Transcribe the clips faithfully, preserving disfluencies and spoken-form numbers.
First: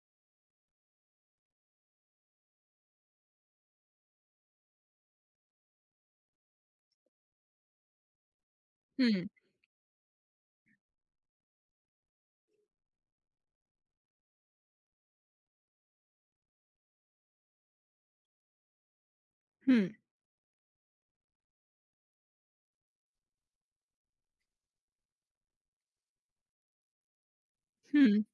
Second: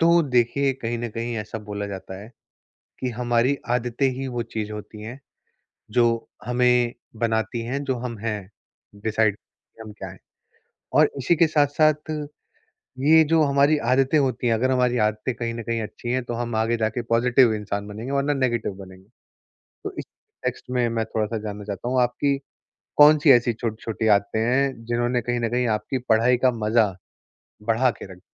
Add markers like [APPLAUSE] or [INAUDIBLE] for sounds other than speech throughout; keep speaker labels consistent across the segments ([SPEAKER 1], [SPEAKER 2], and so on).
[SPEAKER 1] तो देखिए, कहीं ना कहीं ऐसा बोला जाता है कि हमारी आदतें ही वो चीज होती हैं जो हमें बनाती हैं जो हम हैं।
[SPEAKER 2] 嗯
[SPEAKER 1] डिसाइड हम क्या हैं। और इसी के साथ साथ ये जो हमारी आदतें होती हैं, अगर हमारी आदतें कहीं ना कहीं अच्छी हैं तो हम आगे जाके पॉजिटिव इंसान बनेंगे वरना नेगेटिव बनेंगे। तो
[SPEAKER 2] 嗯
[SPEAKER 1] इस टेक्स्ट में मैं थोड़ा सा जानना चाहता हूँ आपकी कौन सी ऐसी छोटी छोटी आदतें हैं जिन्होंने कहीं ना कहीं आपकी पढ़ाई का मजा बढ़ा के रख।
[SPEAKER 2] 嗯，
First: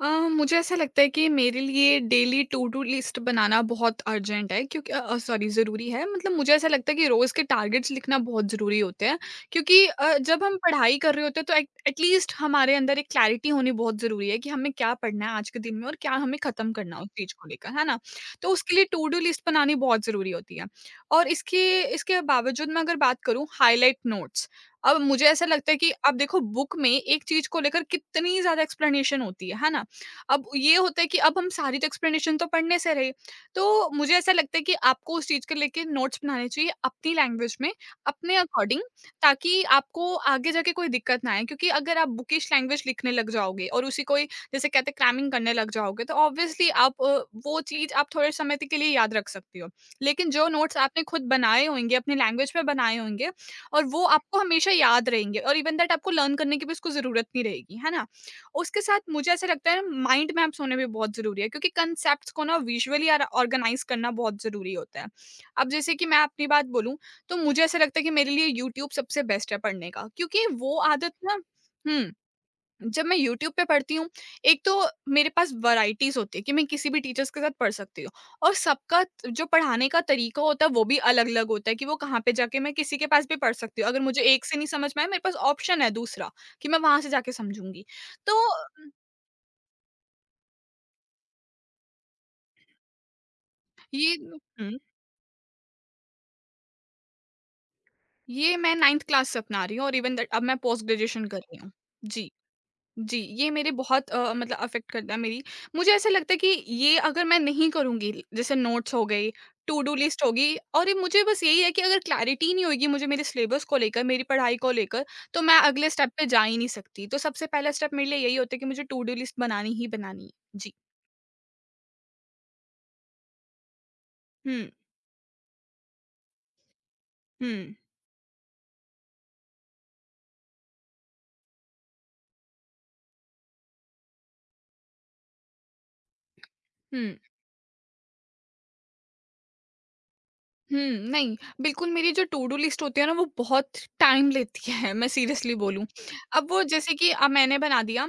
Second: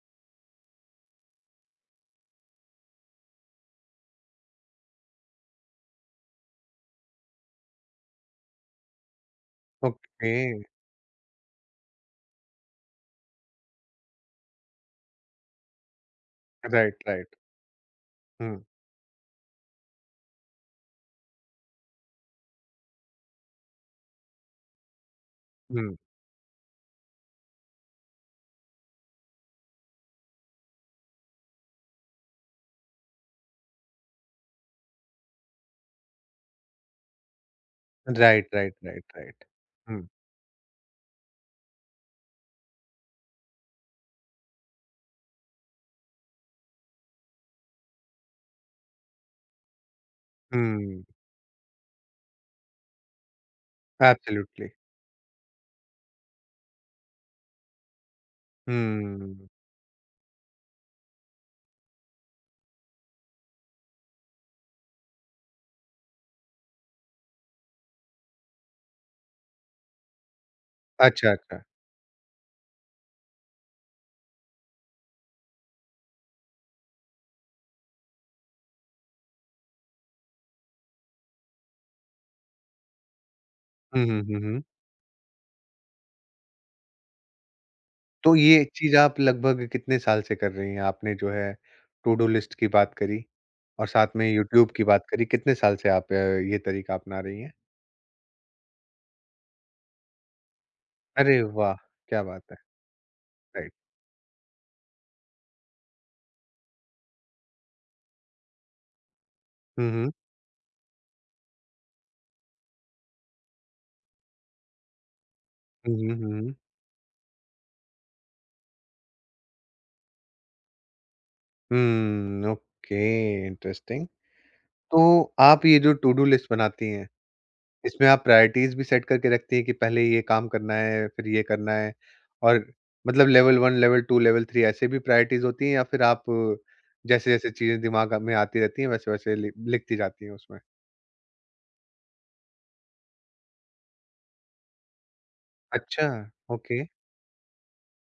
[SPEAKER 2] अ, मुझे ऐसा लगता है कि मेरे लिए डेली टू डू लिस्ट बनाना बहुत अर्जेंट है क्योंकि अ, सॉरी ज़रूरी है। मतलब मुझे ऐसा लगता है कि रोज़ के टारगेट्स लिखना बहुत ज़रूरी होते हैं। क्योंकि अ,
[SPEAKER 1] ओके।
[SPEAKER 2] जब हम पढ़ाई कर रहे होते हैं तो एटलीस्ट हमारे अंदर एक क्लैरिटी होनी बहुत ज़रूरी है कि हमें क्या पढ़ना है आज के दिन में और क्या हमें ख़त्म
[SPEAKER 1] राइट,
[SPEAKER 2] करना है उस चीज़
[SPEAKER 1] राइट।
[SPEAKER 2] को लेकर, है ना? तो
[SPEAKER 1] हम्म,
[SPEAKER 2] उसके लिए टू डू लिस्ट बनानी बहुत ज़रूरी होती है। और इसके इसके बावजूद मैं अगर बात करूँ हाइलाइट नोट्स। अब मुझे ऐसा लगता है कि
[SPEAKER 1] हम्म।
[SPEAKER 2] अब देखो बुक में एक चीज़ को लेकर कितनी ज़्यादा एक्सप्लेनेशन होती है, है ना? अब ये होता है कि अब हम सारी तो एक्सप्लेनेशन तो पढ़ने से रहे। तो मुझे ऐसा लगता है कि आपको उस चीज़ को लेके नोट्स बनाने चाहिए अपनी लैंग्वेज में, अपने
[SPEAKER 1] right, right,
[SPEAKER 2] according,
[SPEAKER 1] right, right.
[SPEAKER 2] ताकि
[SPEAKER 1] हुँ,
[SPEAKER 2] आपको आगे जाके कोई दिक्कत ना आए। क्योंकि अगर आप बुकिश लैंग्वेज लिखने लग जाओगे और उसी को ही जैसे कहते हैं क्रैमिंग करने लग जाओगे तो ऑब्वियसली आप अ, वो चीज़ आप थोड़े समय तक के लिए याद रख सकती हो। लेकिन जो नोट्स आपने
[SPEAKER 1] हुँ,
[SPEAKER 2] खुद बनाए होंगे, अपनी लैंग्वेज में बनाए होंगे, और वो आपको
[SPEAKER 1] एब्सोल्युटली।
[SPEAKER 2] हमेशा याद रहेंगे और इवन दैट आपको लर्न करने की भी उसको ज़रूरत नहीं रहेगी, है ना? उसके साथ मुझे
[SPEAKER 1] हुँ,
[SPEAKER 2] ऐसा लगता है ना माइंड मैप्स होने भी बहुत ज़रूरी है क्योंकि कंसेप्ट्स को ना विजुअली और ऑर्गेनाइज़ करना बहुत ज़रूरी होता है। अब जैसे कि मैं अपनी बात बोलूँ तो मुझे ऐसा लगता है कि मेरे लिए यूट्यूब सबसे बेस्ट है पढ़ने का, क्योंकि वो आदत
[SPEAKER 1] अच्छा,
[SPEAKER 2] ना।
[SPEAKER 1] अच्छा।
[SPEAKER 2] हुँ, जब मैं यूट्यूब पे पढ़ती हूँ, एक तो मेरे पास वैराइटीज़ होती है कि मैं किसी भी टीचर्स के साथ पढ़ सकती हूँ और सबका त- जो पढ़ाने का तरीका होता है वो भी अलग-अलग होता है, कि वो कहाँ पे जाके मैं किसी के पास भी पढ़ सकती हूँ। अगर
[SPEAKER 1] हुँ, हुँ,
[SPEAKER 2] मुझे
[SPEAKER 1] हुँ,
[SPEAKER 2] एक से
[SPEAKER 1] हुँ।
[SPEAKER 2] नहीं समझ में आया मेरे पास ऑप्शन है दूसरा कि मैं वहाँ से जाके समझूँगी।
[SPEAKER 1] तो
[SPEAKER 2] तो
[SPEAKER 1] ये चीज़ आप लगभग कितने साल से कर रही हैं? आपने जो है टू डू लिस्ट की बात करी और
[SPEAKER 2] ये
[SPEAKER 1] साथ में
[SPEAKER 2] न।
[SPEAKER 1] यूट्यूब
[SPEAKER 2] हुँ।
[SPEAKER 1] की बात करी, कितने साल से आप अ, ये तरीका अपना रही हैं?
[SPEAKER 2] ये मैं नाइंथ क्लास से अपना रही हूँ और इवन दैट अब मैं पोस्ट ग्रेजुएशन कर
[SPEAKER 1] अरे
[SPEAKER 2] रही हूँ।
[SPEAKER 1] वाह! क्या
[SPEAKER 2] जी,
[SPEAKER 1] बात है,
[SPEAKER 2] जी, ये मेरे
[SPEAKER 1] राइट।
[SPEAKER 2] बहुत अ, मतलब अफ़ेक्ट करता है मेरी। मुझे ऐसा लगता है कि ये अगर मैं नहीं करूँगी, जैसे नोट्स हो गए, to
[SPEAKER 1] hmm,
[SPEAKER 2] do
[SPEAKER 1] hmm.
[SPEAKER 2] List होगी, और ये मुझे बस यही है कि अगर क्लैरिटी नहीं होएगी मुझे मेरे सिलेबस को लेकर, मेरी पढ़ाई को लेकर, तो मैं अगले
[SPEAKER 1] हुँ,
[SPEAKER 2] स्टेप
[SPEAKER 1] हुँ,
[SPEAKER 2] पे
[SPEAKER 1] हुँ,
[SPEAKER 2] जा
[SPEAKER 1] हुँ।
[SPEAKER 2] ही नहीं सकती। तो सबसे पहला स्टेप मेरे लिए यही होता है कि मुझे टू डू लिस्ट बनानी ही बनानी है। जी।
[SPEAKER 1] हुँ, ओके, इंटरेस्टिंग।
[SPEAKER 2] हुँ,
[SPEAKER 1] तो आप ये जो टू डू लिस्ट बनाती हैं,
[SPEAKER 2] हुँ,
[SPEAKER 1] इसमें आप प्रायोरिटीज़ भी सेट करके रखती हैं कि पहले ये काम करना है, फिर ये करना है, और मतलब level one, level two, level three ऐसे भी प्रायोरिटीज़ होती हैं या फिर आप
[SPEAKER 2] हुँ।
[SPEAKER 1] जैसे-जैसे चीज़ें दिमाग में आती रहती हैं वैसे-वैसे लि लिखती जाती हैं उसमें?
[SPEAKER 2] हुँ, नहीं, बिल्कुल मेरी जो टू डू लिस्ट होती है ना वो बहुत टाइम लेती [LAUGHS] है, मैं सीरियसली बोलूँ।
[SPEAKER 1] अच्छा,
[SPEAKER 2] अब वो
[SPEAKER 1] ओके।
[SPEAKER 2] जैसे कि अब मैंने बना दिया।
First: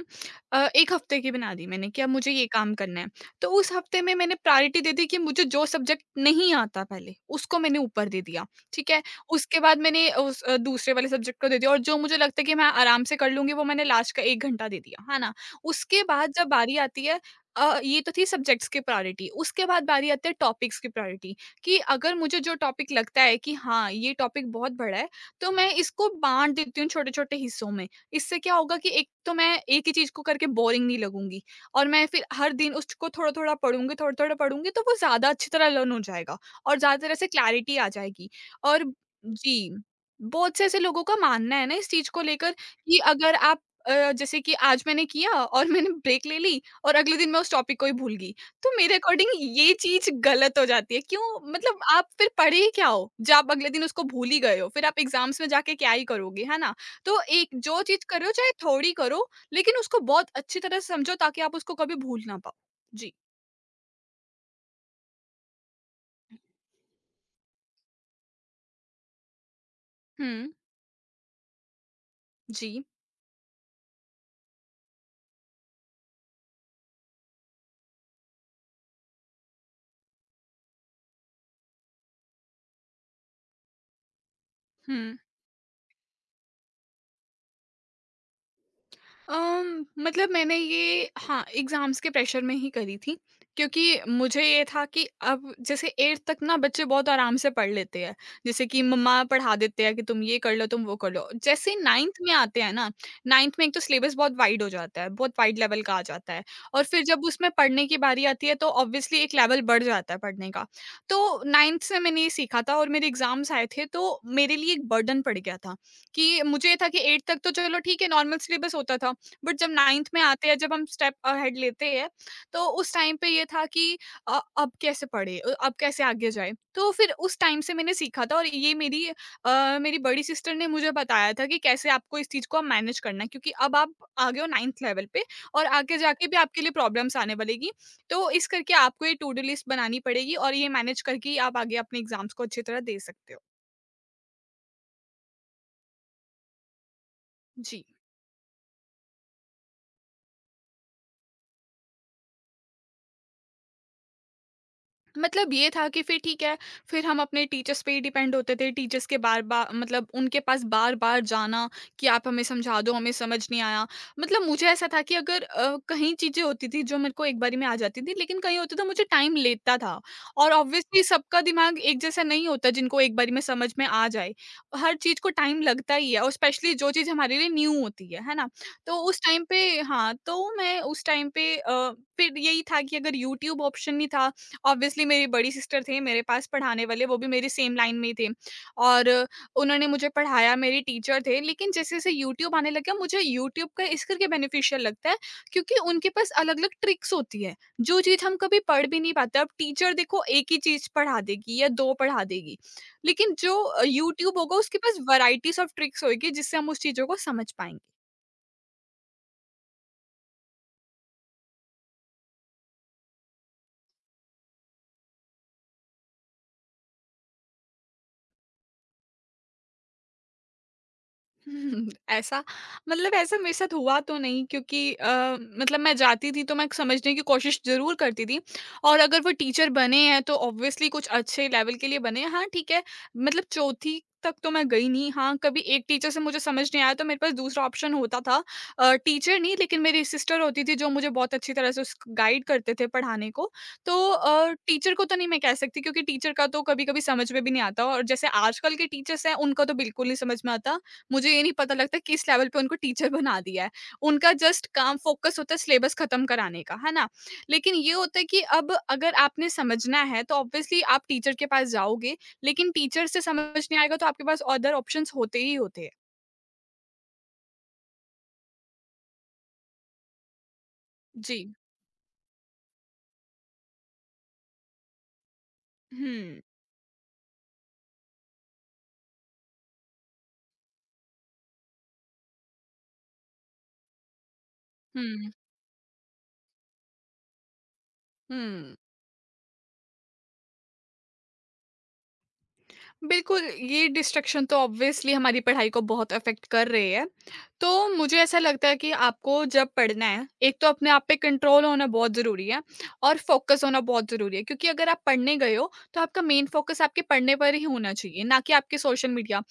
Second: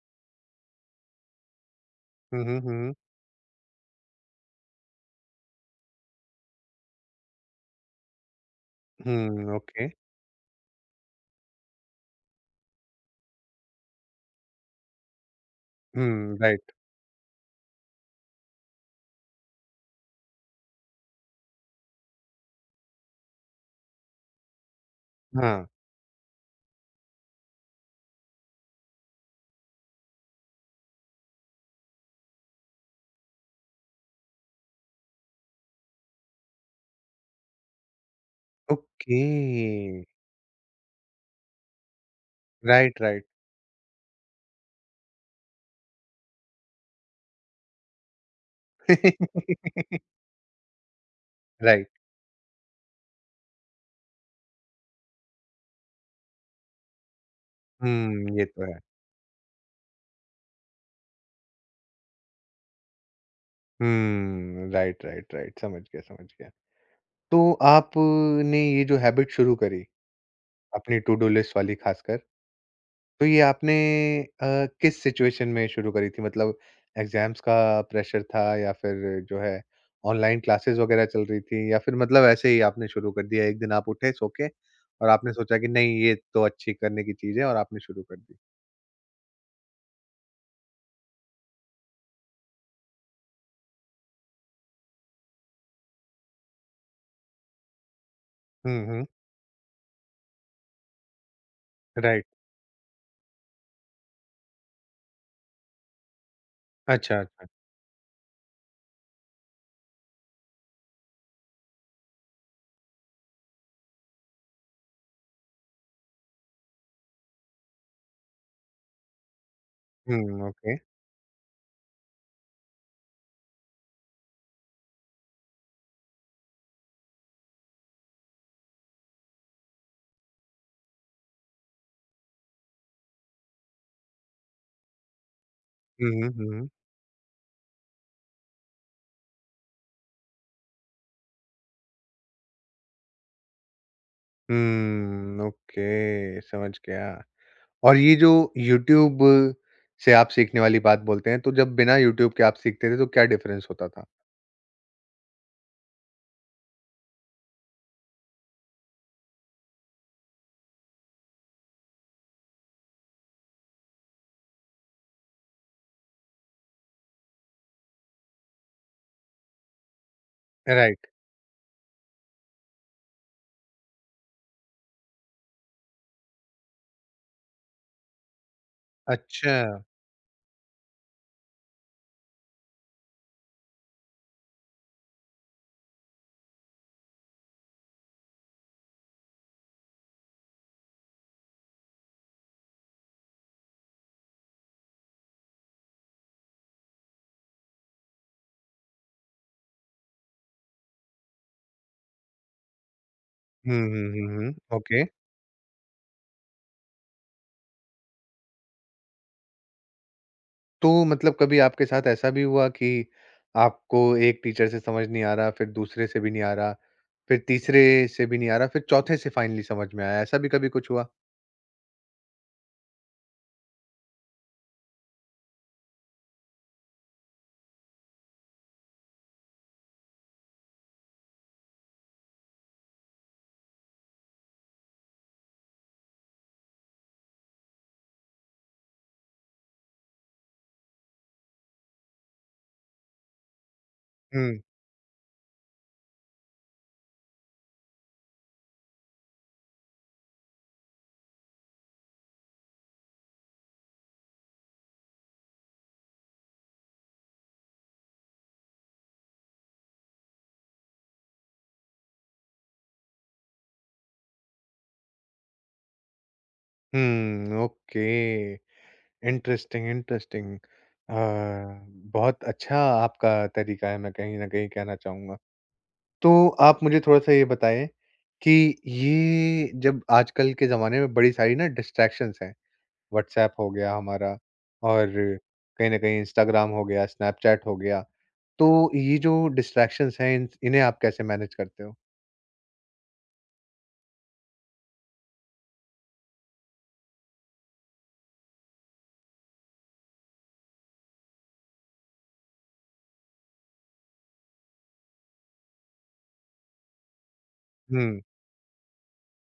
[SPEAKER 2] अ, एक हफ़्ते की बना दी मैंने कि अब मुझे
[SPEAKER 1] हुँ,
[SPEAKER 2] ये
[SPEAKER 1] हुँ,
[SPEAKER 2] काम
[SPEAKER 1] हुँ।
[SPEAKER 2] करना है। तो उस हफ़्ते में मैंने प्रायोरिटी दे दी कि मुझे जो सब्जेक्ट नहीं आता पहले उसको मैंने ऊपर दे दिया, ठीक है?
[SPEAKER 1] हुँ,
[SPEAKER 2] उसके बाद
[SPEAKER 1] ओके।
[SPEAKER 2] मैंने उस अ, दूसरे वाले सब्जेक्ट को दे दिया और जो मुझे लगता है कि मैं आराम से कर लूँगी वो मैंने लास्ट का एक घंटा दे दिया, है ना? उसके बाद
[SPEAKER 1] हुँ,
[SPEAKER 2] जब
[SPEAKER 1] राइट।
[SPEAKER 2] बारी आती है। अ, ये तो थी सब्जेक्ट्स की प्रायोरिटी, उसके बाद बारी आती है टॉपिक्स की प्रायोरिटी। कि अगर मुझे जो टॉपिक लगता है कि हाँ, ये टॉपिक बहुत बड़ा है, तो
[SPEAKER 1] हाँ,
[SPEAKER 2] मैं इसको बाँट देती हूँ छोटे-छोटे हिस्सों में। इससे क्या होगा कि एक तो मैं एक ही चीज़ को करके बोरिंग नहीं लगूँगी और मैं फिर हर दिन उसको थोड़ा-थोड़ा पढ़ूँगी, थोड़ा-थोड़ा पढ़ूँगी, तो वो ज़्यादा अच्छी तरह लर्न हो जाएगा और ज़्यादा तरह से क्लैरिटी आ जाएगी। और
[SPEAKER 1] ओके।
[SPEAKER 2] जी, बहुत से ऐसे लोगों का मानना है ना इस चीज़ को लेकर कि
[SPEAKER 1] राइट, राइट।
[SPEAKER 2] अगर आप अ, जैसे कि आज मैंने किया और मैंने ब्रेक ले ली और अगले दिन मैं उस टॉपिक को ही भूल गई। तो मेरे अकॉर्डिंग ये
[SPEAKER 1] [LAUGHS]
[SPEAKER 2] चीज़ गलत हो जाती है। क्यों? मतलब
[SPEAKER 1] राइट।
[SPEAKER 2] आप फिर पढ़े ही क्या हो? जब आप अगले दिन उसको भूल ही गए हो, फिर आप एग्ज़ाम्स में जाके क्या ही करोगे, है ना? तो एक जो चीज़ कर रहे हो
[SPEAKER 1] हुँ, ये
[SPEAKER 2] चाहे
[SPEAKER 1] तो है।
[SPEAKER 2] थोड़ी करो, लेकिन उसको बहुत अच्छी तरह से समझो ताकि आप उसको कभी भूल ना पाओ। जी।
[SPEAKER 1] हुँ, राइट, राइट, राइट। समझ गया, समझ गया। तो आपने ये जो हैबिट शुरू करी,
[SPEAKER 2] हुँ।
[SPEAKER 1] अपनी टू डू लिस्ट वाली खासकर।
[SPEAKER 2] जी।
[SPEAKER 1] तो ये आपने अ, किस सिचुएशन में शुरू करी थी? मतलब एग्ज़ाम्स का प्रेशर था या फिर जो है ऑनलाइन क्लासेस वगैरह चल रही थी या फिर मतलब ऐसे ही आपने शुरू कर दिया? एक दिन आप उठे सो के और
[SPEAKER 2] हुँ।
[SPEAKER 1] आपने सोचा कि नहीं ये तो अच्छी करने की चीज़ है और आपने शुरू कर दी?
[SPEAKER 2] अम, मतलब मैंने ये हाँ, एग्ज़ाम्स के प्रेशर में ही करी थी, क्योंकि मुझे ये था कि अब जैसे एथ तक ना बच्चे बहुत आराम से पढ़ लेते हैं। जैसे कि
[SPEAKER 1] हुँ, हुँ।
[SPEAKER 2] मम्मा पढ़ा देते हैं कि तुम ये कर लो, तुम वो कर लो। जैसे ही नाइंथ
[SPEAKER 1] राइट।
[SPEAKER 2] में आते हैं ना, नाइंथ में एक तो सिलेबस बहुत वाइड हो जाता है, बहुत वाइड लेवल का आ जाता है और फिर
[SPEAKER 1] अच्छा,
[SPEAKER 2] जब
[SPEAKER 1] अच्छा।
[SPEAKER 2] उसमें पढ़ने की बारी आती है तो ऑब्वियसली एक लेवल बढ़ जाता है पढ़ने का। तो नाइंथ से मैंने ये सीखा था और मेरे एग्ज़ाम्स आए थे तो मेरे लिए एक बर्डन पड़ गया था, कि मुझे ये था कि एथ तक तो चलो ठीक है नॉर्मल सिलेबस होता था। बट जब नाइंथ में
[SPEAKER 1] हुँ,
[SPEAKER 2] आते हैं, जब
[SPEAKER 1] ओके।
[SPEAKER 2] हम स्टेप अहेड लेते हैं, तो उस टाइम पे ये था कि अ, अब कैसे पढ़े, अ, अब कैसे आगे जाए, तो फिर उस टाइम से मैंने सीखा था और ये मेरी अ, मेरी बड़ी सिस्टर ने मुझे बताया था कि कैसे आपको इस चीज़ को मैनेज करना है क्योंकि अब आप आ गए हो नाइंथ लेवल पे और आगे
[SPEAKER 1] हुँ,
[SPEAKER 2] जाके
[SPEAKER 1] हुँ,
[SPEAKER 2] भी
[SPEAKER 1] हुँ,
[SPEAKER 2] आपके
[SPEAKER 1] हुँ।
[SPEAKER 2] लिए प्रॉब्लम्स आने वालेगी। तो इस करके आपको ये टू डू लिस्ट बनानी पड़ेगी और ये मैनेज करके ही आप आगे अपने एग्जाम्स को अच्छी तरह दे सकते हो।
[SPEAKER 1] हुँ, ओके, समझ गया।
[SPEAKER 2] जी।
[SPEAKER 1] और ये जो यूट्यूब से आप सीखने वाली बात बोलते हैं, तो जब बिना यूट्यूब के आप सीखते थे तो क्या डिफरेंस होता था?
[SPEAKER 2] मतलब ये था कि फिर ठीक है, फिर हम अपने टीचर्स पे ही डिपेंड होते थे, टीचर्स के बार-बार, मतलब उनके पास बार-बार जाना कि आप हमें समझा दो, हमें समझ नहीं आया। मतलब मुझे ऐसा था कि अगर अ, कहीं चीज़ें होती थी जो मेरे को एक बारी में आ जाती थी, लेकिन कहीं होता था मुझे टाइम लेता था और ऑब्वियसली
[SPEAKER 1] राइट,
[SPEAKER 2] सबका दिमाग एक जैसा नहीं होता जिनको एक बारी में समझ में आ जाए। हर चीज़ को टाइम लगता ही है और स्पेशली जो चीज़ हमारे लिए न्यू होती है, है ना? तो उस टाइम
[SPEAKER 1] अच्छा।
[SPEAKER 2] पे हाँ, तो मैं उस टाइम पे अ, फिर यही था कि अगर यूट्यूब ऑप्शन नहीं था, ऑब्वियसली मेरी बड़ी सिस्टर थी मेरे पास पढ़ाने वाले, वो भी मेरी सेम लाइन में ही थे और उन्होंने मुझे पढ़ाया, मेरी टीचर थे। लेकिन जैसे जैसे यूट्यूब आने लगा मुझे यूट्यूब का इस करके बेनिफिशियल लगता है क्योंकि उनके पास अलग अलग ट्रिक्स होती है। जो चीज़ हम कभी पढ़ भी नहीं पाते, अब टीचर देखो एक ही चीज़ पढ़ा देगी या दो पढ़ा देगी, लेकिन
[SPEAKER 1] हुँ,
[SPEAKER 2] जो
[SPEAKER 1] हुँ, हुँ,
[SPEAKER 2] यूट्यूब
[SPEAKER 1] हुँ,
[SPEAKER 2] होगा उसके पास
[SPEAKER 1] ओके।
[SPEAKER 2] वैरायटीज ऑफ ट्रिक्स होगी जिससे हम उस चीज़ों को समझ पाएंगे।
[SPEAKER 1] तो मतलब कभी आपके साथ ऐसा भी हुआ कि आपको एक टीचर से समझ नहीं आ रहा, फिर दूसरे से भी नहीं आ रहा, फिर तीसरे से भी नहीं आ रहा, फिर चौथे से फाइनली समझ में आया, ऐसा भी कभी कुछ हुआ?
[SPEAKER 2] [LAUGHS] हुँ, ऐसा मतलब ऐसा मेरे साथ हुआ तो नहीं क्योंकि अ, मतलब मैं जाती थी तो मैं समझने की कोशिश ज़रूर करती थी। और अगर वो टीचर बने हैं तो ऑब्वियसली कुछ अच्छे लेवल के लिए बने हैं। हाँ, ठीक है, मतलब चौथी तक तो मैं गई नहीं। हाँ, कभी एक टीचर से मुझे समझ नहीं आया तो मेरे पास दूसरा ऑप्शन होता था अ, टीचर नहीं, लेकिन मेरी सिस्टर होती थी जो मुझे बहुत अच्छी तरह से उस गाइड करते थे पढ़ाने को। तो अ,
[SPEAKER 1] हुँ,
[SPEAKER 2] टीचर को तो नहीं मैं कह सकती, क्योंकि टीचर का तो कभी-कभी समझ में भी नहीं आता और जैसे आजकल के टीचर्स हैं उनका तो बिल्कुल नहीं समझ में आता। मुझे ये नहीं पता लगता किस लेवल पे उनको टीचर बना दिया है। उनका जस्ट काम फ़ोकस होता है सिलेबस ख़त्म कराने का, है ना? लेकिन ये होता है कि अब अगर आपने समझना है तो ऑब्वियसली आप टीचर के पास जाओगे, लेकिन टीचर से समझ नहीं आएगा तो आपके पास अदर ऑप्शंस होते ही होते हैं।
[SPEAKER 1] हुँ, ओके। Interesting, interesting. अ,
[SPEAKER 2] जी।
[SPEAKER 1] बहुत अच्छा आपका तरीका है, मैं कहीं न कहीं कहना चाहूँगा।
[SPEAKER 2] हुँ।
[SPEAKER 1] तो आप मुझे थोड़ा-सा ये बताएँ कि ये जब आजकल के ज़माने में बड़ी सारी ना डिस्ट्रैक्शंस हैं, व्हाट्सऐप हो गया हमारा और
[SPEAKER 2] हुँ,
[SPEAKER 1] कहीं न कहीं इंस्टाग्राम हो गया, स्नैपचैट हो गया,
[SPEAKER 2] हुँ।
[SPEAKER 1] तो ये जो डिस्ट्रैक्शंस हैं इन इन्हें आप कैसे मैनेज करते हो?
[SPEAKER 2] बिल्कुल, ये डिस्ट्रैक्शन तो ऑब्वियसली हमारी पढ़ाई को बहुत अफ़ेक्ट कर रही है। तो मुझे ऐसा लगता है कि आपको जब पढ़ना है, एक तो अपने आप पे कंट्रोल होना बहुत ज़रूरी है और फ़ोकस होना बहुत ज़रूरी है, क्योंकि अगर आप पढ़ने गए हो, तो आपका मेन फ़ोकस आपके पढ़ने पर ही होना
[SPEAKER 1] हुँ,
[SPEAKER 2] चाहिए, ना कि आपके सोशल मीडिया।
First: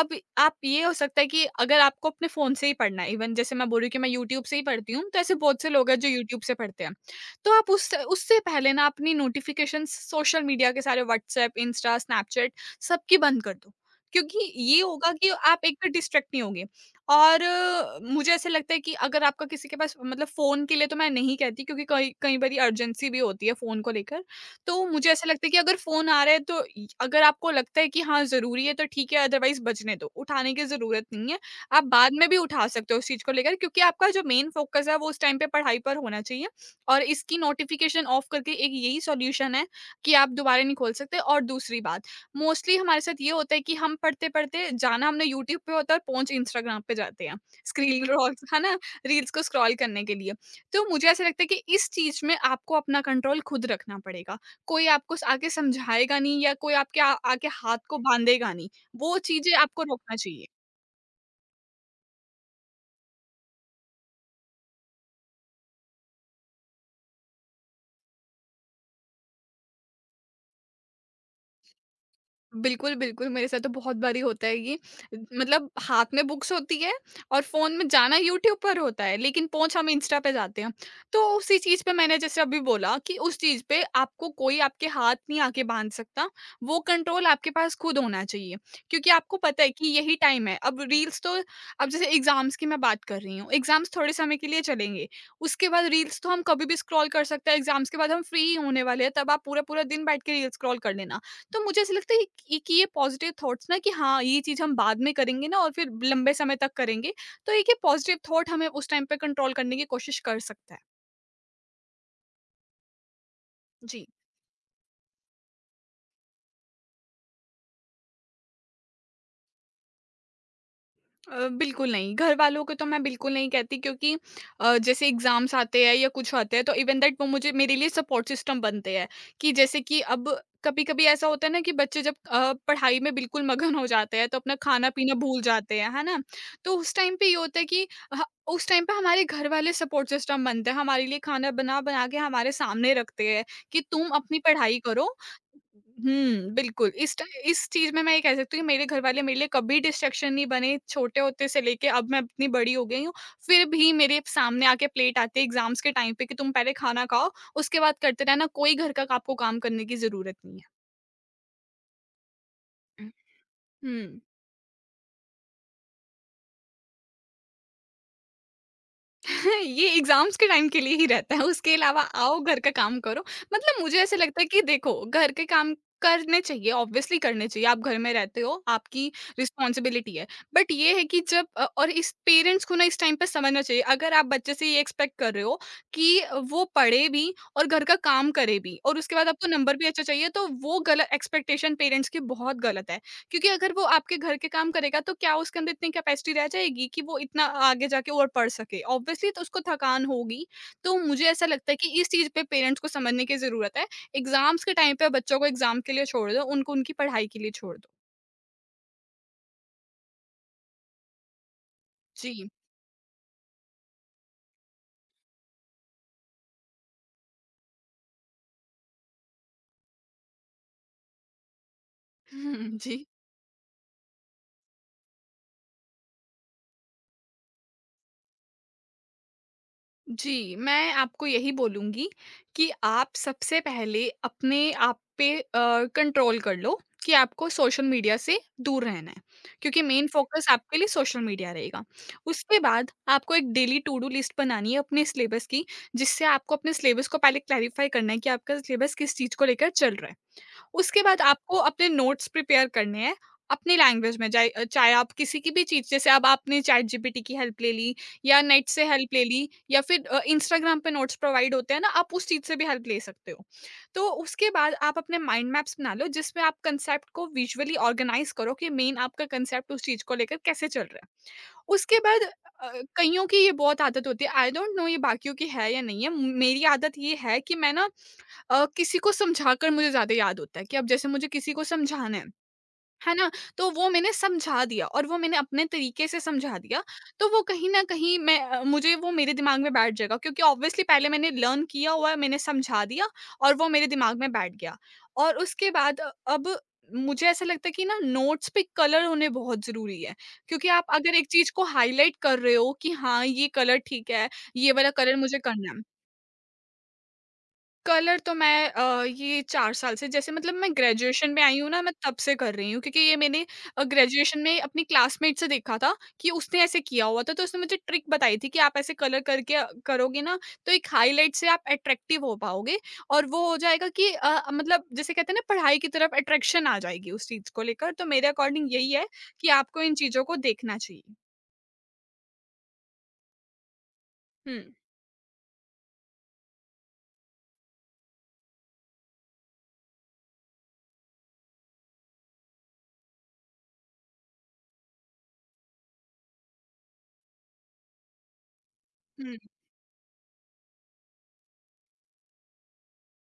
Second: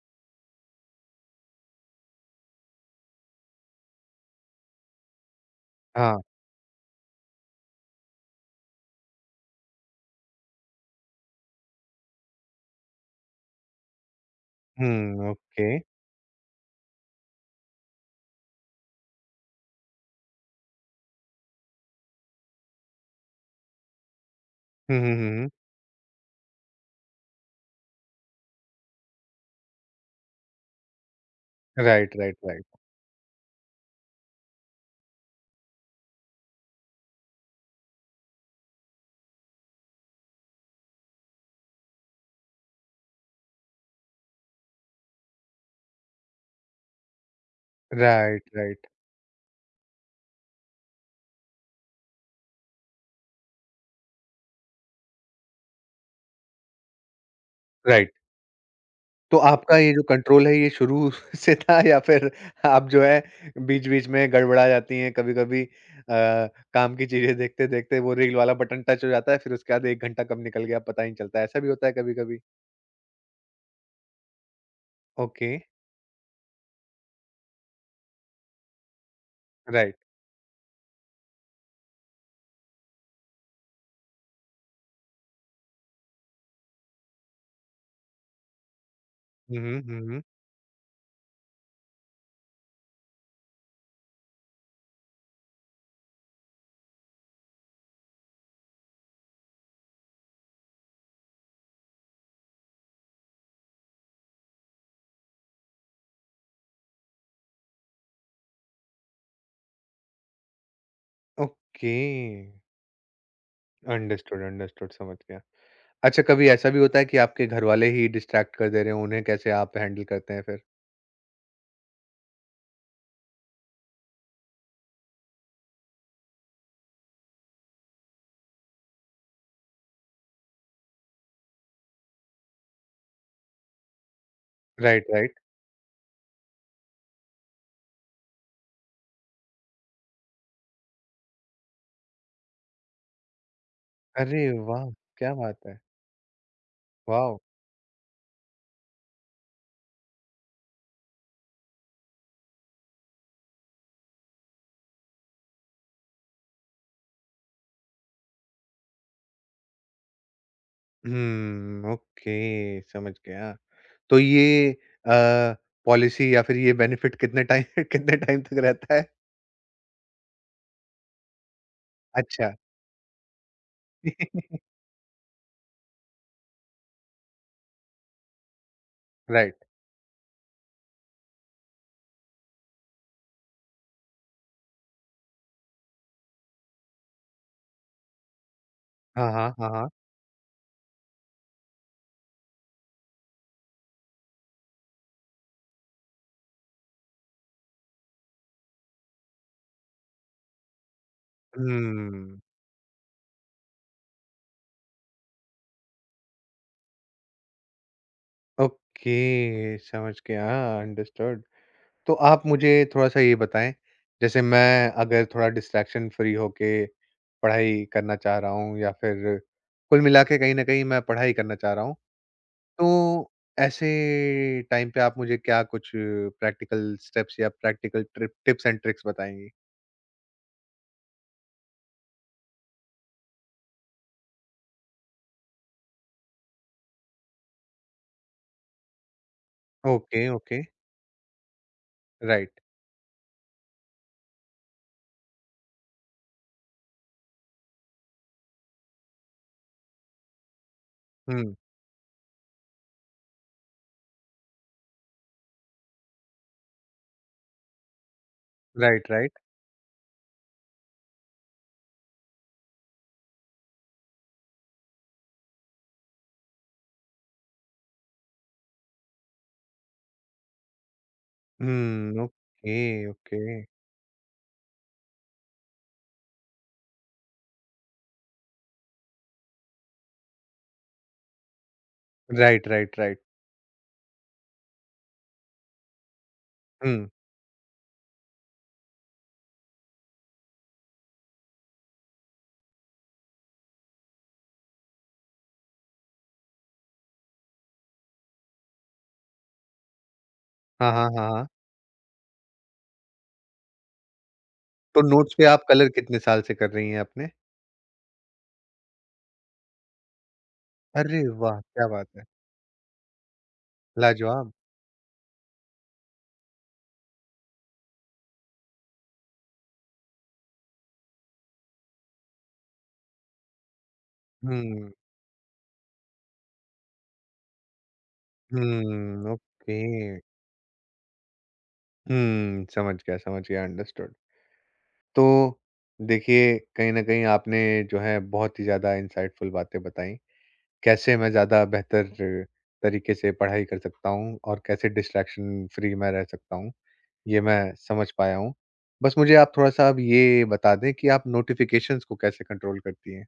[SPEAKER 2] अब आप, ये हो सकता है कि अगर आपको अपने फ़ोन से ही पढ़ना है, इवन जैसे मैं बोल रही हूँ कि मैं यूट्यूब से ही पढ़ती हूँ, तो ऐसे बहुत से लोग हैं जो
[SPEAKER 1] हाँ,
[SPEAKER 2] यूट्यूब से पढ़ते हैं। तो आप उस उससे पहले ना अपनी नोटिफ़िकेशंस, सोशल मीडिया के सारे व्हाट्सएप, इंस्टा, स्नैपचैट, सबकी बंद कर दो। क्योंकि ये होगा कि
[SPEAKER 1] हुँ,
[SPEAKER 2] आप
[SPEAKER 1] ओके।
[SPEAKER 2] एक तो डिस्ट्रैक्ट नहीं होंगे, और अ, मुझे ऐसा लगता है कि अगर आपका किसी के पास मतलब फ़ोन के लिए, तो मैं नहीं कहती, क्योंकि कई कई बारी अर्जेंसी भी होती है फ़ोन को लेकर। तो
[SPEAKER 1] हुँ,
[SPEAKER 2] मुझे
[SPEAKER 1] हुँ,
[SPEAKER 2] ऐसा
[SPEAKER 1] हुँ,
[SPEAKER 2] लगता
[SPEAKER 1] हुँ।
[SPEAKER 2] है कि अगर फ़ोन आ रहा है तो इ अगर आपको लगता है कि हाँ, ज़रूरी है तो ठीक है, अदरवाइज़ बजने दो, उठाने की ज़रूरत नहीं है। आप बाद
[SPEAKER 1] राइट,
[SPEAKER 2] में
[SPEAKER 1] राइट,
[SPEAKER 2] भी
[SPEAKER 1] राइट।
[SPEAKER 2] उठा सकते हो उस चीज़ को लेकर, क्योंकि आपका जो मेन फ़ोकस है वो उस टाइम पे पढ़ाई पर होना चाहिए। और इसकी नोटिफ़िकेशन ऑफ करके एक यही सॉल्यूशन है कि आप दोबारा नहीं खोल सकते। और दूसरी बात, मोस्टली हमारे साथ ये होता है कि हम पढ़ते-पढ़ते जाना हमने यूट्यूब पे होता है और पहुँच इंस्टाग्राम पे जाते हैं, स्क्रीन
[SPEAKER 1] राइट,
[SPEAKER 2] रोल्स [LAUGHS] है ना?
[SPEAKER 1] राइट,
[SPEAKER 2] रील्स को स्क्रॉल करने के लिए। तो मुझे ऐसा लगता है कि इस चीज़ में आपको अपना कंट्रोल खुद रखना पड़ेगा। कोई आपको स आके समझाएगा नहीं, या कोई आपके आ आके हाथ को
[SPEAKER 1] राइट।
[SPEAKER 2] बाँधेगा नहीं। वो
[SPEAKER 1] तो
[SPEAKER 2] चीज़ें
[SPEAKER 1] आपका
[SPEAKER 2] आपको
[SPEAKER 1] ये जो
[SPEAKER 2] रोकना
[SPEAKER 1] कंट्रोल
[SPEAKER 2] चाहिए।
[SPEAKER 1] है ये शुरू [LAUGHS] से था या फिर आप जो है बीच-बीच में गड़बड़ा जाती हैं कभी-कभी, अ, काम की चीज़ें देखते-देखते वो रील वाला बटन टच हो जाता है फिर उसके बाद एक घंटा कब निकल गया पता ही नहीं चलता, ऐसा भी होता है कभी-कभी?
[SPEAKER 2] बिल्कुल, बिल्कुल, मेरे साथ तो बहुत बारी होता है ये।
[SPEAKER 1] ओके,
[SPEAKER 2] मतलब हाथ में बुक्स होती है और फ़ोन में जाना यूट्यूब पर होता है, लेकिन पहुँच हम
[SPEAKER 1] राइट।
[SPEAKER 2] इंस्टा पे जाते हैं। तो उसी चीज़ पे, मैंने जैसे अभी बोला, कि उस चीज़ पे आपको कोई आपके हाथ नहीं आके बाँध सकता, वो कंट्रोल आपके पास खुद होना चाहिए। क्योंकि आपको
[SPEAKER 1] हुँ,
[SPEAKER 2] पता है
[SPEAKER 1] हुँ,
[SPEAKER 2] कि
[SPEAKER 1] हुँ,
[SPEAKER 2] यही
[SPEAKER 1] हुँ।
[SPEAKER 2] टाइम है। अब रील्स तो, अब जैसे एग्ज़ाम्स की मैं बात कर रही हूँ, एग्ज़ाम्स थोड़े समय के लिए चलेंगे, उसके बाद रील्स तो हम कभी भी स्क्रॉल कर सकते हैं। एग्ज़ाम्स के बाद हम फ्री ही होने वाले हैं, तब आप पूरा-पूरा दिन बैठ के रील्स स्क्रॉल कर लेना। तो मुझे ऐसा लगता है कि कि ये पॉजिटिव थॉट्स, ना कि हाँ, ये चीज़ हम बाद में करेंगे ना, और फिर लंबे समय तक करेंगे, तो एक ये पॉजिटिव थॉट हमें उस टाइम पे कंट्रोल करने की कोशिश कर सकता है।
[SPEAKER 1] ओके,
[SPEAKER 2] जी।
[SPEAKER 1] अंडरस्टूड, अंडरस्टूड, समझ गया। अच्छा, कभी ऐसा भी होता है कि आपके घरवाले ही डिस्ट्रैक्ट कर दे रहे हों, उन्हें कैसे आप हैंडल करते हैं फिर?
[SPEAKER 2] अ, बिल्कुल नहीं, घर वालों को तो मैं बिल्कुल नहीं कहती, क्योंकि अ, जैसे एग्ज़ाम्स आते हैं या कुछ आते हैं तो इवन दैट वो मुझे मेरे लिए सपोर्ट सिस्टम बनते हैं। कि जैसे कि अब, कभी-कभी ऐसा होता है ना कि बच्चे जब अ, पढ़ाई में बिल्कुल मगन हो जाते हैं तो अपना
[SPEAKER 1] राइट,
[SPEAKER 2] खाना-पीना
[SPEAKER 1] राइट।
[SPEAKER 2] भूल जाते हैं, है ना? तो उस टाइम पे ये होता है कि ह उस टाइम पे हमारे घर वाले सपोर्ट सिस्टम बनते हैं, हमारे लिए खाना बना-बना के हमारे सामने रखते हैं कि तुम अपनी
[SPEAKER 1] अरे
[SPEAKER 2] पढ़ाई
[SPEAKER 1] वाह!
[SPEAKER 2] करो।
[SPEAKER 1] क्या बात है!
[SPEAKER 2] हुँ, बिल्कुल। इस ट
[SPEAKER 1] वॉव!
[SPEAKER 2] इस चीज़ में मैं ये कह सकती हूँ कि मेरे घर वाले मेरे लिए कभी डिस्ट्रैक्शन नहीं बने। छोटे होते से लेके अब मैं इतनी बड़ी हो गई हूँ, फिर भी मेरे सामने आके प्लेट आती है एग्ज़ाम्स के टाइम पे कि तुम पहले खाना खाओ, उसके बाद करते रहना, कोई घर का आपको काम करने की ज़रूरत नहीं है।
[SPEAKER 1] हुँ, ओके, समझ गया। तो
[SPEAKER 2] हुँ।
[SPEAKER 1] ये अ, पॉलिसी या फिर ये बेनिफिट कितने टाइम [LAUGHS] कितने टाइम तक रहता है?
[SPEAKER 2] [LAUGHS] ये एग्जाम्स के टाइम के लिए ही रहता है। उसके अलावा आओ,
[SPEAKER 1] अच्छा।
[SPEAKER 2] घर का काम करो। मतलब मुझे ऐसे लगता है कि
[SPEAKER 1] [LAUGHS]
[SPEAKER 2] देखो, घर के काम करने चाहिए, ऑब्वियसली करने चाहिए। आप घर में रहते हो, आपकी
[SPEAKER 1] राइट।
[SPEAKER 2] रिस्पॉन्सिबिलिटी है। बट ये है कि जब अ, और इस पेरेंट्स को ना इस टाइम पे समझना चाहिए, अगर आप बच्चे से ये एक्सपेक्ट कर रहे हो कि वो पढ़े भी, और घर का काम करे भी, और उसके बाद
[SPEAKER 1] हाँ,
[SPEAKER 2] आपको
[SPEAKER 1] हाँ, हाँ,
[SPEAKER 2] नंबर भी
[SPEAKER 1] हाँ।
[SPEAKER 2] अच्छा चाहिए, तो वो गलत एक्सपेक्टेशन पेरेंट्स की बहुत गलत है। क्योंकि अगर वो आपके घर के काम करेगा, तो क्या उसके अंदर इतनी कैपेसिटी रह जाएगी कि वो इतना आगे जाके और पढ़ सके? ऑब्वियसली तो उसको थकान होगी। तो मुझे ऐसा लगता है कि इस चीज़
[SPEAKER 1] हुँ,
[SPEAKER 2] पे पेरेंट्स को समझने की ज़रूरत है। एग्ज़ाम्स के टाइम पे बच्चों को एग्ज़ाम के लिए छोड़ दो, उनको उनकी पढ़ाई के लिए छोड़ दो।
[SPEAKER 1] ओके, समझ गया, अंडरस्टूड। तो आप
[SPEAKER 2] जी।
[SPEAKER 1] मुझे थोड़ा-सा ये बताएँ, जैसे मैं अगर थोड़ा डिस्ट्रैक्शन फ्री होके पढ़ाई करना चाह रहा हूँ या फिर कुल मिला के कहीं न कहीं मैं पढ़ाई करना चाह रहा हूँ।
[SPEAKER 2] [LAUGHS] हुँ, जी।
[SPEAKER 1] तो ऐसे टाइम पे आप मुझे क्या कुछ प्रैक्टिकल स्टेप्स या practical trip tips and tricks बताएँगी?
[SPEAKER 2] जी, मैं आपको यही बोलूँगी कि आप सबसे पहले अपने आप पे अ, कंट्रोल कर लो कि आपको सोशल मीडिया से दूर रहना है, क्योंकि मेन
[SPEAKER 1] ओके,
[SPEAKER 2] फ़ोकस
[SPEAKER 1] ओके,
[SPEAKER 2] आपके लिए सोशल मीडिया रहेगा। उसके
[SPEAKER 1] राइट।
[SPEAKER 2] बाद आपको एक डेली टू डू लिस्ट बनानी है अपने सिलेबस की, जिससे आपको अपने सिलेबस को पहले क्लैरिफ़ाई करना है कि आपका सिलेबस किस चीज़ को लेकर चल रहा है। उसके बाद
[SPEAKER 1] हुँ,
[SPEAKER 2] आपको अपने नोट्स प्रिपेयर करने हैं अपनी लैंग्वेज में, जाए अ, चाहे आप किसी की भी चीज़, जैसे अब आपने चैट जीपीटी की हेल्प ले ली, या नेट से
[SPEAKER 1] राइट,
[SPEAKER 2] हेल्प ले
[SPEAKER 1] राइट।
[SPEAKER 2] ली, या फिर अ, इंस्टाग्राम पे नोट्स प्रोवाइड होते हैं ना, आप उस चीज़ से भी हेल्प ले सकते हो। तो उसके बाद आप अपने माइंड मैप्स बना लो, जिसमें आप कंसेप्ट को विजुअली ऑर्गेनाइज करो कि मेन आपका कंसेप्ट उस चीज़ को लेकर कैसे चल रहा है। उसके बाद
[SPEAKER 1] हुँ,
[SPEAKER 2] अ,
[SPEAKER 1] ओके,
[SPEAKER 2] कईयों की ये
[SPEAKER 1] ओके।
[SPEAKER 2] बहुत आदत होती है, आई डोंट नो ये बाकियों की है या नहीं है, मेरी आदत ये है कि मैं ना अ, किसी को समझाकर मुझे ज़्यादा याद होता है। कि अब जैसे मुझे किसी को समझाना है,
[SPEAKER 1] राइट, राइट,
[SPEAKER 2] है
[SPEAKER 1] राइट।
[SPEAKER 2] ना? तो वो मैंने समझा दिया, और वो मैंने अपने तरीके से समझा दिया,
[SPEAKER 1] हुँ।
[SPEAKER 2] तो वो कहीं न कहीं मैं अ, मुझे वो मेरे दिमाग में बैठ जाएगा, क्योंकि ऑब्वियसली पहले मैंने लर्न किया हुआ है, मैंने समझा दिया, और वो मेरे दिमाग में बैठ गया। और उसके बाद अ, अब मुझे ऐसा लगता है कि ना, नोट्स पे कलर होने बहुत ज़रूरी है, क्योंकि आप
[SPEAKER 1] हाँ, हाँ,
[SPEAKER 2] अगर एक
[SPEAKER 1] हाँ, हाँ।
[SPEAKER 2] चीज़ को हाइलाइट कर रहे हो कि हाँ, ये कलर ठीक है, ये वाला
[SPEAKER 1] तो
[SPEAKER 2] कलर
[SPEAKER 1] नोट्स
[SPEAKER 2] मुझे
[SPEAKER 1] पे आप
[SPEAKER 2] करना है।
[SPEAKER 1] कलर कितने साल से कर रही हैं अपने?
[SPEAKER 2] कलर तो मैं अ, ये चार साल से, जैसे मतलब मैं
[SPEAKER 1] अरे
[SPEAKER 2] ग्रेजुएशन में आई
[SPEAKER 1] वाह!
[SPEAKER 2] हूँ ना,
[SPEAKER 1] क्या
[SPEAKER 2] मैं
[SPEAKER 1] बात
[SPEAKER 2] तब
[SPEAKER 1] है।
[SPEAKER 2] से कर रही हूँ, क्योंकि ये मैंने अ, ग्रेजुएशन
[SPEAKER 1] लाजवाब।
[SPEAKER 2] में अपनी क्लासमेट से देखा था कि उसने ऐसे किया हुआ था। तो उसने मुझे ट्रिक बताई थी कि आप ऐसे कलर करके अ, करोगे ना, तो एक हाइलाइट से आप अट्रैक्टिव हो पाओगे, और वो हो जाएगा कि अ, मतलब
[SPEAKER 1] हुँ,
[SPEAKER 2] जिसे कहते हैं ना, पढ़ाई की तरफ अट्रैक्शन आ जाएगी उस चीज़ को लेकर। तो मेरे अकॉर्डिंग यही है
[SPEAKER 1] हुँ,
[SPEAKER 2] कि
[SPEAKER 1] ओके।
[SPEAKER 2] आपको इन चीज़ों को देखना चाहिए।
[SPEAKER 1] हुँ, समझ गया, समझ गया, अंडरस्टूड। तो देखिए, कहीं न कहीं आपने जो है बहुत ही ज़्यादा इनसाइटफुल बातें बताई, कैसे मैं ज़्यादा बेहतर तरीके से पढ़ाई कर सकता हूँ और कैसे डिस्ट्रैक्शन फ्री मैं रह सकता हूँ, ये मैं समझ पाया हूँ। बस मुझे
[SPEAKER 2] हुँ।
[SPEAKER 1] आप थोड़ा-सा अब ये बता दें कि आप नोटिफ़िकेशंस को कैसे कंट्रोल करती हैं?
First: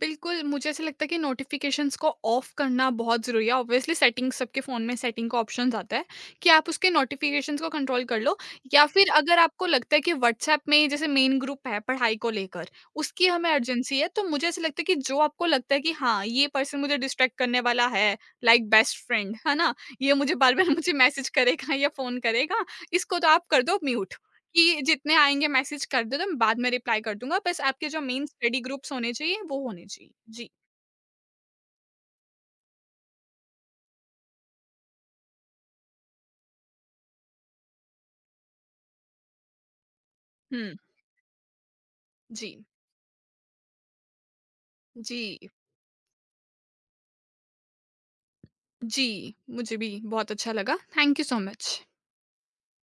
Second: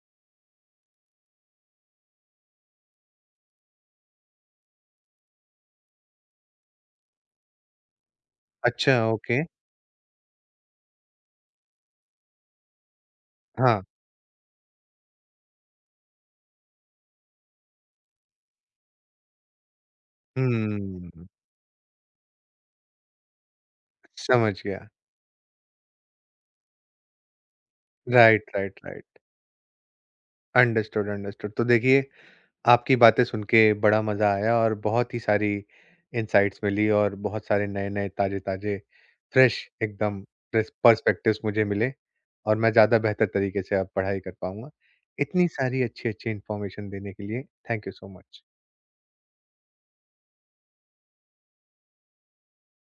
[SPEAKER 2] बिल्कुल, मुझे ऐसा लगता है कि नोटिफ़िकेशंस को ऑफ करना बहुत ज़रूरी है। ऑब्वियसली सेटिंग्स, सबके फ़ोन में सेटिंग का ऑप्शंस आता है कि आप उसके नोटिफ़िकेशंस को कंट्रोल कर लो। या
[SPEAKER 1] अच्छा,
[SPEAKER 2] फिर अगर
[SPEAKER 1] ओके।
[SPEAKER 2] आपको लगता है कि व्हाट्सऐप में जैसे मेन ग्रुप है पढ़ाई को लेकर, उसकी हमें
[SPEAKER 1] हाँ।
[SPEAKER 2] अर्जेंसी है, तो मुझे ऐसा लगता है कि जो आपको लगता है कि हाँ, ये पर्सन मुझे डिस्ट्रैक्ट करने वाला है, लाइक बेस्ट फ्रेंड, है ना? ये मुझे बार-बार [LAUGHS] मुझे
[SPEAKER 1] हुँ,
[SPEAKER 2] मैसेज करेगा या फ़ोन करेगा, इसको तो आप कर दो म्यूट।
[SPEAKER 1] समझ
[SPEAKER 2] कि
[SPEAKER 1] गया।
[SPEAKER 2] जितने आएँगे मैसेज, कर दो, तो मैं बाद में रिप्लाई कर दूँगा। बस आपके जो main
[SPEAKER 1] right,
[SPEAKER 2] study
[SPEAKER 1] right,
[SPEAKER 2] groups होने
[SPEAKER 1] राइट।
[SPEAKER 2] चाहिए, वो होने चाहिए। जी।
[SPEAKER 1] Understood, understood. तो देखिए, आपकी बातें सुन के बड़ा मज़ा आया और बहुत ही सारी इनसाइट्स मिली और बहुत सारे नए-नए, ताज़े-ताज़े, फ्रेश एकदम प्रेस
[SPEAKER 2] हुँ,
[SPEAKER 1] पर्सपेक्टिव्स मुझे मिले और
[SPEAKER 2] जी,
[SPEAKER 1] मैं ज़्यादा बेहतर तरीके से अब पढ़ाई कर पाऊँगा।
[SPEAKER 2] जी,
[SPEAKER 1] इतनी सारी अच्छी-अच्छी इन्फॉर्मेशन देने के लिए थैंक यू सो मच।
[SPEAKER 2] जी। मुझे भी बहुत अच्छा लगा। Thank you so much.